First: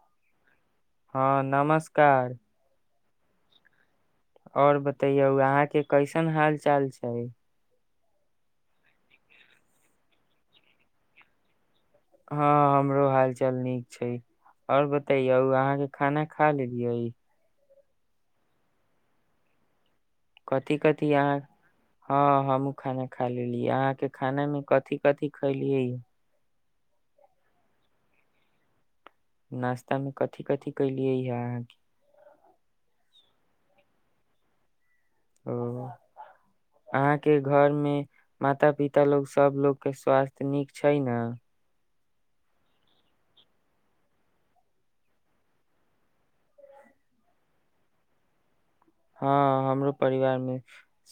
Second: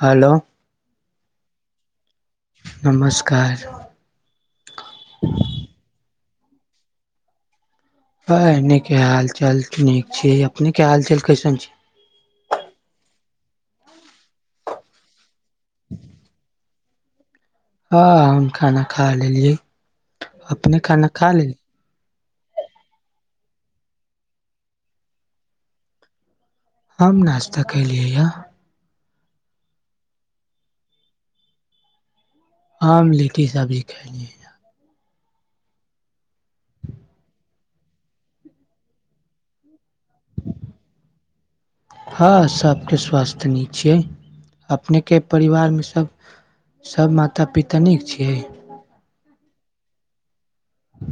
हलो हँ नमस्कार नमस्कार और बतैयौ यहां के कैसन हाल चाल छै? नीके हाल चाल छै नीक छैय अपने के हालचाल कैसन छय? हँ हमरो हाल चाल नीक छै और बतैयो अहाँ के खाना खा लेलियै? हँ ह हम खाना खा लेलियै कथि अपने खाना कथि खा अहाँ लेलिये? हँ हमहुँ खाना खा लेलिय अहाँ के खाना में कथि-कथि खैलिय यऽ? हम नास्ता केलियै यऽ। नास्ता मे कथि-कथि कलियै यऽ अहाँके हम लिट्टी सब्जी खलियै। ओ अहाँके घर मे माता-पिता लोग सब लोग के स्वास्थ्य नीक छै न? हँ सबके स्वस्थ नीक छियै अपनेके परिवारमे सब सब माता-पिता नीक छियै? हँ हमरो परिवार मे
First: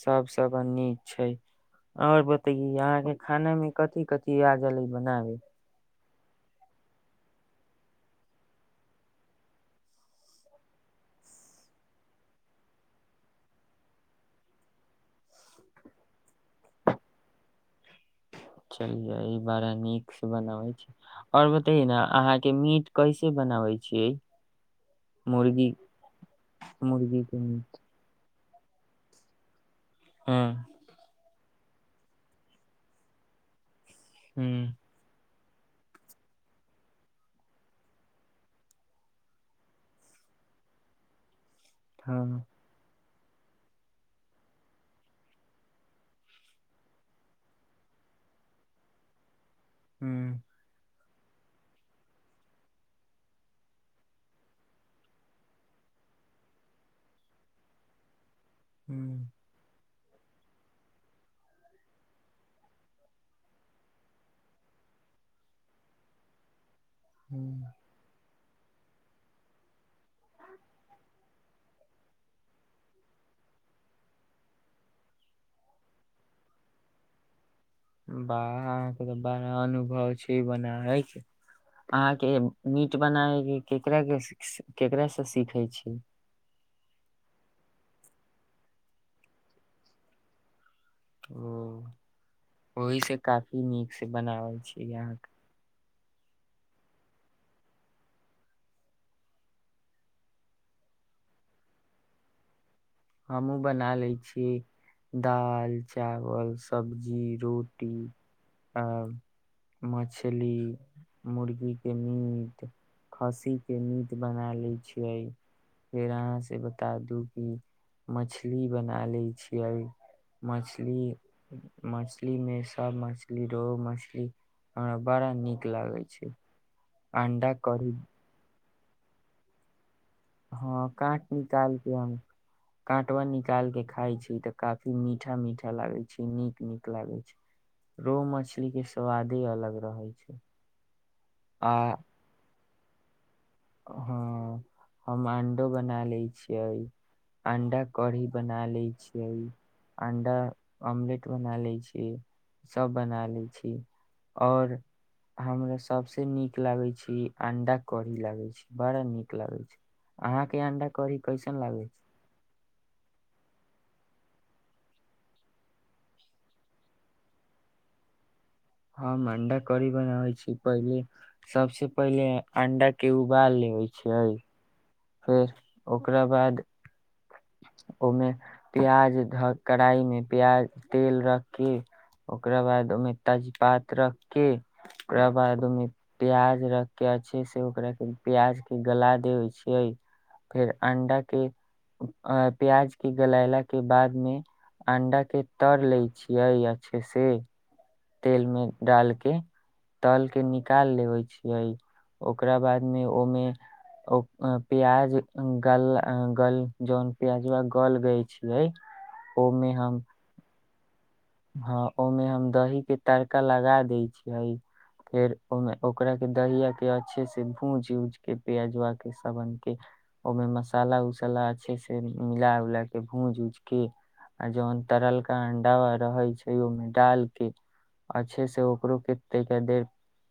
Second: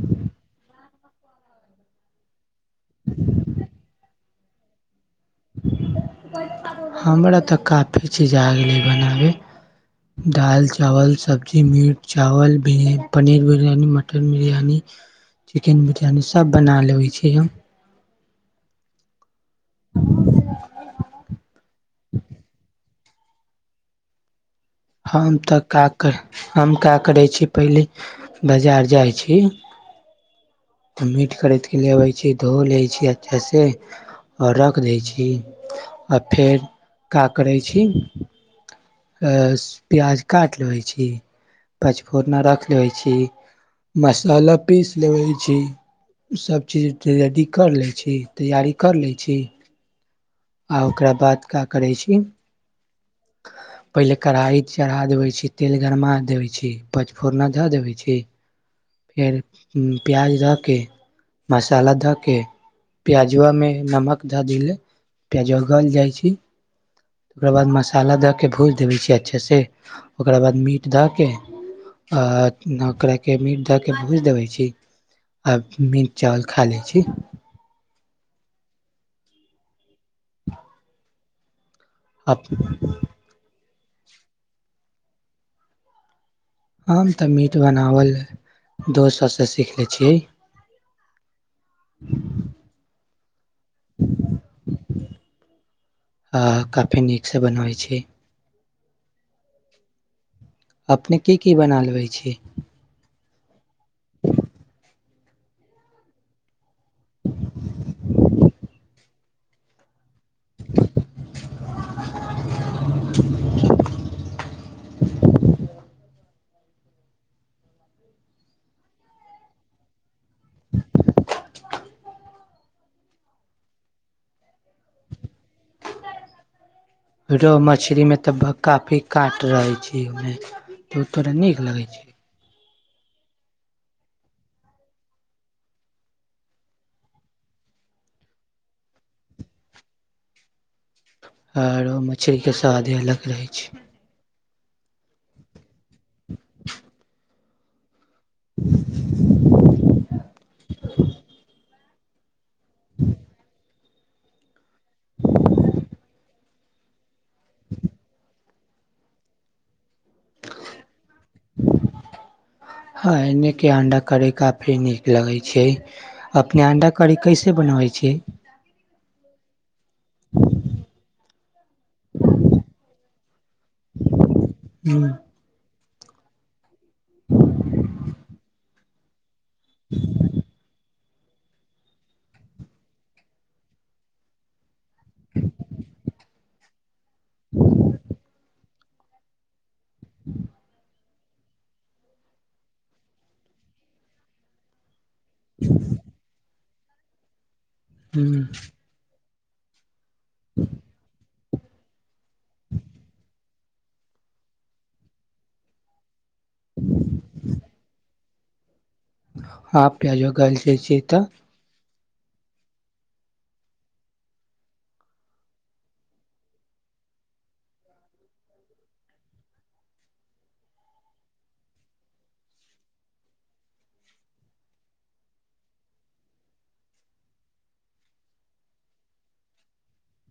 सब सबा नीक छय। और बतैयौ अहाँके खाना मे कथी-कथी आ गैलै बनाबे हमरा तऽ काफी चीज आ गेलै बनाबै। दाल-चावल सब्जी, मीठ-चावल, पनीर-बिरयनी, मटन-बिरयनी चिकेन-बिरयानी सब बना लेबै छी हम चलियै ई बड़ा नीकसँ बनाबै छी ओर बतैए ने अहाँके मीट कइसे बनाबै छियै? हम तऽ मुर्गी का करै हम काऽ मुर्गी करै के छी मीट पहिले बाजार जाइ छी। ऊऽ तऽ मीट खरीद केऽ ले अबै छी धो लै छी अच्छे से आ हूँ रख दैय छी आ फेर काऽ करै छी? प्याज काटि लेैबै छी हँ पचफोरना रखि लेैबै छी। मसाला पीस लैबए छी। सब चीज के रेडी कर लै छी तैयारी कर लै छी। हू आओर ओकरा बाद क्या करै छी? [inaudible] पहिले कढ़ाइ चढ़ा देबै छी, तेल गरमा देबै छी, पोचफोरना धऽ देबै छी। हूँ फेर प्याज धऽके मसाला धऽ के प्याजुमे नमक धऽ देले प्याजो उ गल जाइ छै। ओकरा बाद हूँ मसाला दऽ कऽ, भूज देबै छियै अच्छासँ ओकरा बाद मीट दऽ कऽ आ ओकरा के मीट दए के भोज देबै छी। आब मीट चावल खा लै छी। बाह अहाँके तऽ बड़ा अनुभव छै बनाइ। अहाँके मीट बनाबयके केकररा के केकरासँ सीखै छी? हम तऽ मीट बनाबल दोस्त सभसँ सीख लै छी। ओ ओहि से काफी नीक से बनावल छीय अहाँके काफी नीकसँ बनबै छी। अपने की की बना लेबै छी? हमहुँ बना लै छी। दाल चावल सब्जी रोटी आ मछली मुर्गी के मीट खस्सी के नीट बना ले छियै फेर अहाँ से बता दू क मछली बना लैत छियै। मछली मछलीमे सब मछली रहो मछली हमरा बड़ा नीक लागै छई। रोह मछली में तऽ भक काफी काट रहे छै, ओयमे हँ काँट निकालके हम काँटवा निकाल के खाय छी तऽ काफी मीठा- मीठा लागै छै नीक - नीक लागै छै। रोह मछली के स्वादे अलग रहे छै। हँ आ रोह मछरीके स्वाद ही अलग रहैत छै। हँ हम अंडो बना लैत छियै, अंडा कड़ी बना लय छियै, अंडा ऑमलेट बना लै छीयै। सभ बना लैत छी, आओर हमरा सभसँ नीक लगैत छी, अंडा कड़ी लागे छै, बड़ नीक लागे छै, अहां के अंडा कड़ी कैसन लागे छै, हँ एने के अंडा करय काफी नीक लगै छै, अपने अंडा करी कैसे बनबै छियै। हम अंडा कड़ी बनाबे छी, पहिले सबसे पहिले अंडा के उबाल लय छियै। हँ फेर ओकरा बाद ओहिमे प्याज ध क कढ़ाई में प्याज तेल रख के ओकरा बाद ओहिमे तेजपात रख के ओकरा बाद ओमे प्याज रख के अच्छे से ओकरा के प्याज के गला देवइ छी। फेर अंडा के अ प्याज के गलायला के बाद मे अंडा के तर लय छियै अच्छे से तेलमे डाल के तल के निकाल लेबे छियै, ओकरा बाद मे ओमे ओ प्याज गल जहन प्याजवा गल गैय छीयै हँ प्याजवा गल जाय छीयै तऽ हँ ओमे हम दही के तड़का लगा दै छियै फेर ओहिमे ओकराके दहिआके अच्छे से भूजि उज क प्यजुआके सबनके ओमे मसाला -उसाला अच्छे से मिला उला के भूज उज के आ जोवन तरलका अंडा रहै छै ओमे डाल के अच्छे से ओकरो केते देर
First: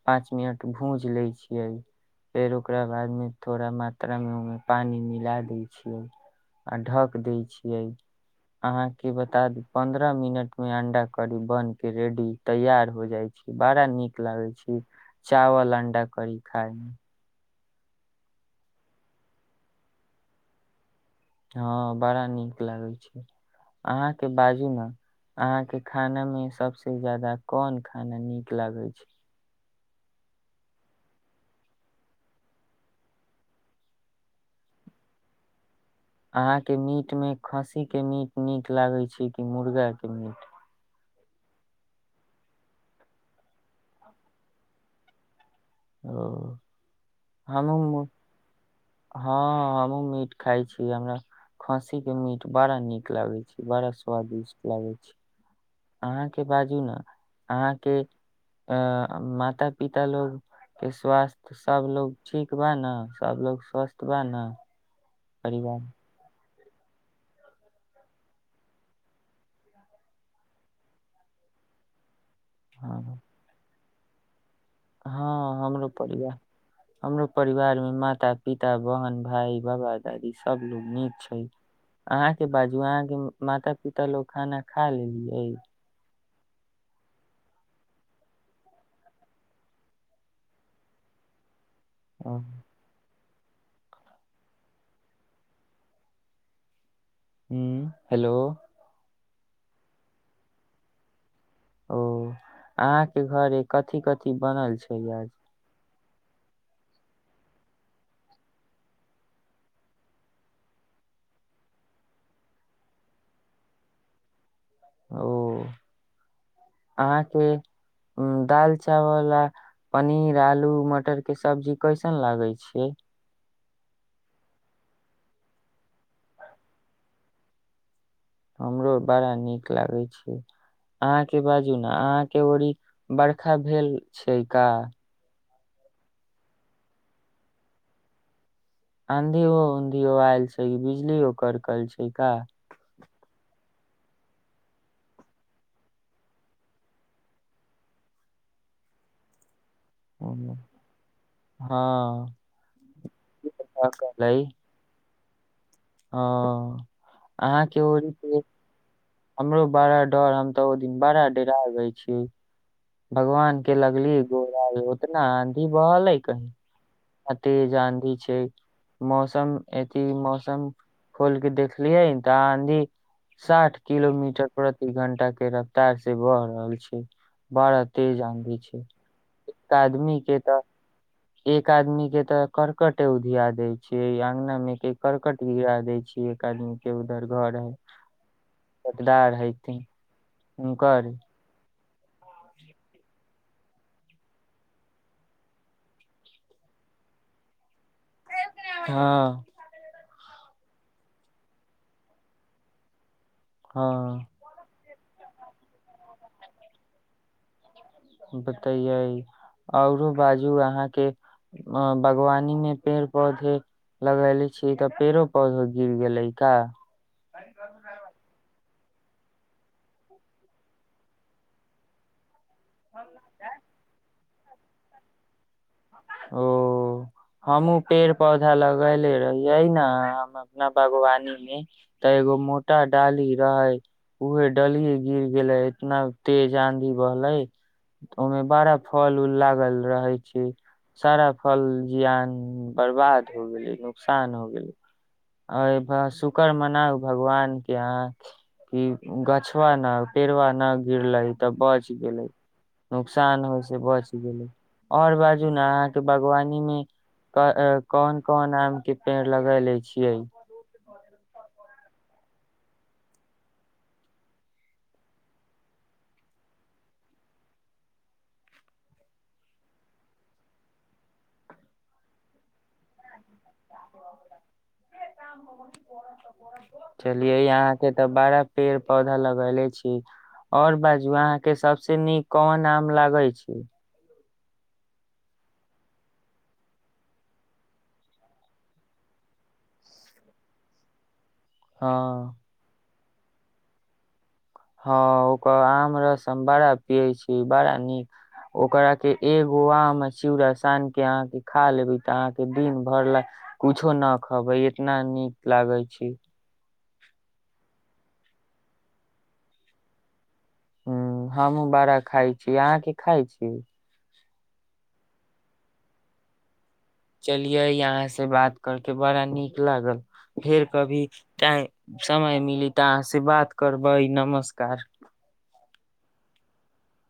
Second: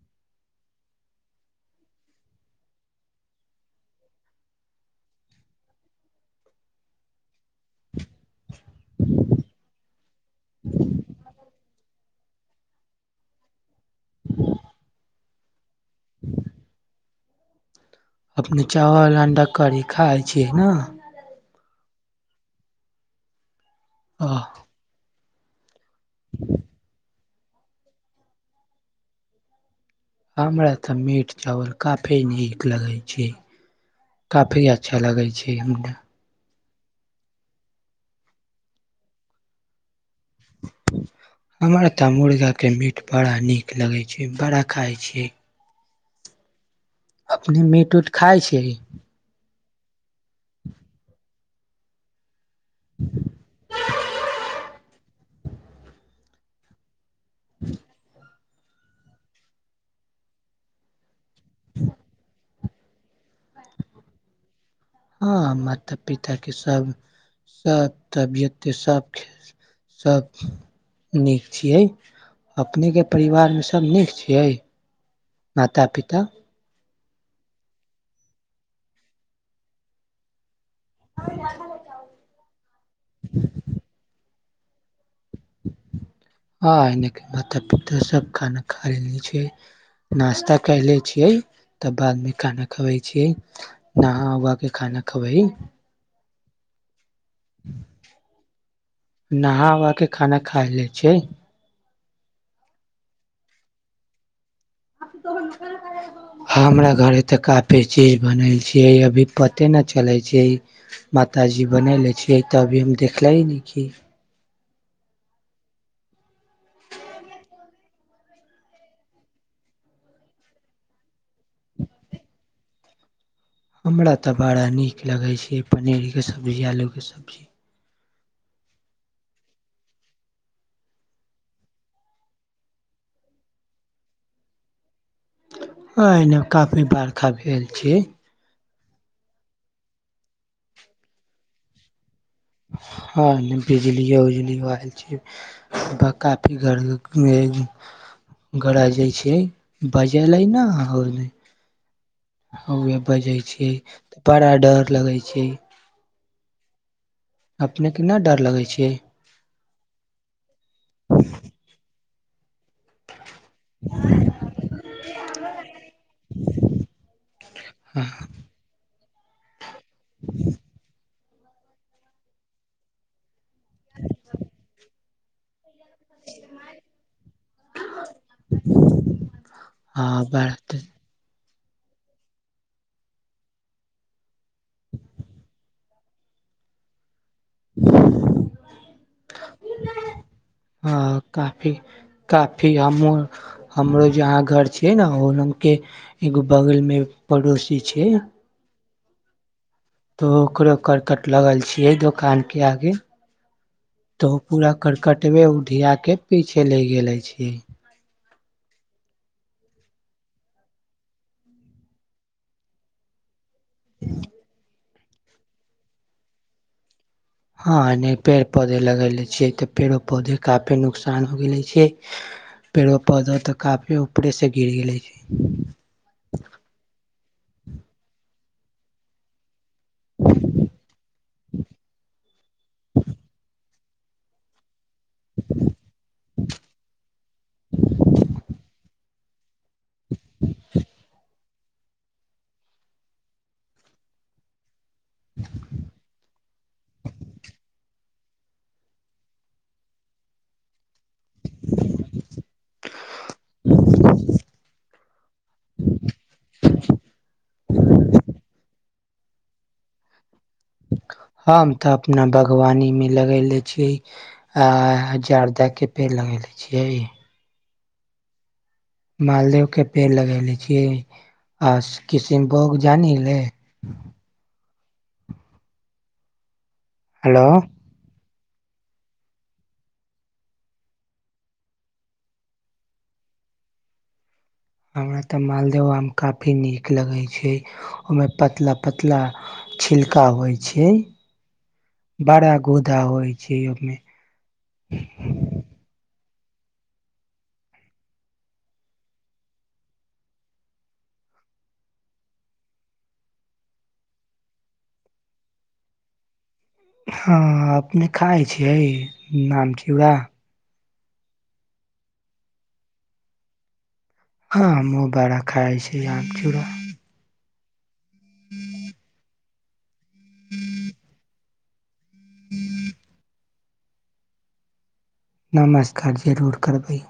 पाँच मिनट भूंज लय छियै फेर ओकरा बाद मे थोड़ा मात्रा में ओहिमे पानी मिला दैय छियै आ ढक दै छियै अहाँके बता दी पन्द्रह मिनट में अंडा करी बन के रेडी तैयार हो जाइ छैय बड़ा नीक लागे छैय चावल अंडा कड़ी खायमे अपने चावल अंडा कड़ी खाइ छियै न हँ बड़ा नीक लागे छै अहाँके बाजू न अहाँके खानामे सबसे ज्यादा कोन खाना नीक लागै छै हमरा तऽ मीट चावल काफी नीक लगैत छै काफी अच्छा लगै छै हमरा अहाँके मीटमे खस्सीके मीट नीक लागैत छैय कि मुर्गाके मीट हमर तऽ मुर्गाके मीट बड़ा नीक लगैत छैय बड़ा खाइ छीयै ओ अपने मीट हमहु उट खाइ छीयइ हँ हमहुँ मीट खाइ छी हमरा खस्सी के मीट बड़ा नीक लागे छैय बड़ा स्वादिष्ट लागे छैय अहाँके बाजू न अहाँके अ माता -पिता लोग के स्वास्थ सबलोग ठीक ठीक बा न सबलोग स्वस्थ बा न हँ माता पिताके सब सब तबियतके सब सभ नीक छियै अपनेके हँ परिवारमे सभ नीक छियै हँ माता हमरो पिता बढ़िया हमरो परिवार में माता, पिता, बहन, भाई, बाबा दादी सब लोग नीक छैय अहा के बाजू अहाँ के माता पिता लोग खाना खा लेलियै हँ एनेक मात पिता सब खान खा लेलीए छीऐ नास्ता कयले छियै तब बादमे ह खाना खबै छियै नहा उह के खाना खबै हू हेलो नहा उहा के खाना खाय ले छै ओ अहा के घरे कथी -कथी बनल छै आज [unintelligible] हमरा घरे तऽ काफी चीज बनै छियै अभी पते न चलै छीय मातााजी बनयले छियै तऽ अभी हम देखलय नै छी अहाँके उ दाल, चावल आ पनीर, आलू, मटर के सब्जी कैसन लागे छैय हमरा तऽ बड़ा नीक लगै छीयै पनीरके सब्जी आलूके सब्जी हमरो बड़ा नीक लागै छीयै अहाँ के बाजू ने, अहां के ओरी बरखा भेल छै का। अयने काफी बारखा भेल छै। आँधियो -उधियो आयल छै बिजलियो करकल छै का। हँ बिजलिए उजलीयो आयल छै। ग काकी घर में गरा जाइ छै। बजले लै ने होयले हँ उहे बजय छय, बड़ा डर लगय छय। हंऽ अहाँ के अपने ओ न डर लगै छै हमरो बड़ा डर, हम तऽ उ दिन बड़ा डरा गय छी। भगवान के लगली गोहराइ, उतना आँधी बहलेै कहीं। अतेज आंधी छैय। मौसम अथी, मौसम खोल के देखलियै, तऽ आंधी। साठ किलोमीटर प्रति घंटा के रफ्तार से, बह रहल छै। बड़ा तेज आंधी छै, एक आदमी हँ के तऽ बात एक आदमी के ते करकट उधिया देय छै, अंगना मे के करकट गिरा देय छी। एक आदमी के उधर घर हैकदार हेतिंह, हँ हुनकर काफी- काफी, हमहू हमरो जहाँ घर छियै ने ओलमके एगो बगल में पड़ोसी छै। हँ तो ओकरो करकट लगल छियै, दोकान के आगे हँ तऽ ओ पूरा करकटबे उधियाके, पीछे ले गेले अछि। बतैयै, औरो बाजू अहाँके अ बागवानी मे पेड़ -पौधे लगेले छीये तऽ पेड़ो -पौधो गिर गेलै का। हं नय, पेड़ -पौधे लगेले छीये, तऽ पेड़ो -पौधे काफी नुकसान हो गेले छीय। [unintelligible] पेड़ो -पौधो तऽ काफी ऊपरेस गिर गेलै की। ओऽ, हमूँ पेड़ -पौधा लगेले रहियै ने। हं हम अपना बागवानी मे त एगो मोट टा डाली रहै, उहे डलीयै गिर गेलै, इतना तेज आंधी बहलै। उमे बड़ा फल- उल लागल रहै। छिय, सारा फल जियान बरबाद हो गेलै, नुकसान हो गेलै। अरे बा शुकर मनाउ, भगवानके अहाँ। की गछवा ना, पेड़वा ना गिरलै। त बच गेलै, नुकसान होइ स बच गेलै और बाजू अहाँ के बागवानी में कौन -कौन आमके पेड़ लगैले छिय। हम त अपना बागवानी मे लगैले छिय। आ जरदाके पेड़ लगेले छियै। मालदेहोके पेड़ लगेले छिइ आ किसिनभोग जानी हीले। चलिए हेलो अहाँ। से त बरा पेड़- पौधा लगैले छीय। और बाजू, अहाँ के सबसे नीक कोन आम लागै छी? हमरा त मालदेहो आम काफी नीक लगै छै। ओइमे पतला -पतला छिलका होइ छै। हँ बाड़ा गुदा होइ छै, ओमे। हँ, ओकर आम रस हम बाड़ा पियै छी, बाड़ा नीक। ओकरा के एगो आम आ चिउरा सान के अहाँके खा लेबै त, अहाँके दिन भर ले कुछो न खबै, इतना नीक लागै छै। हँ अपने खाइ छियै, आम चूरा। हमहुं बड़ा खाइ छी, अहाँके खाइ छी? हँ हमूँ बड़ा खाइ छी, आम चूरा। चलियै अहाँ से बात करके बड़ा नीक लागल, फेर कभी टाइ। समय मिली त अहाँ से बात करबै, नमस्कार! नमस्कार! जरूर करबै।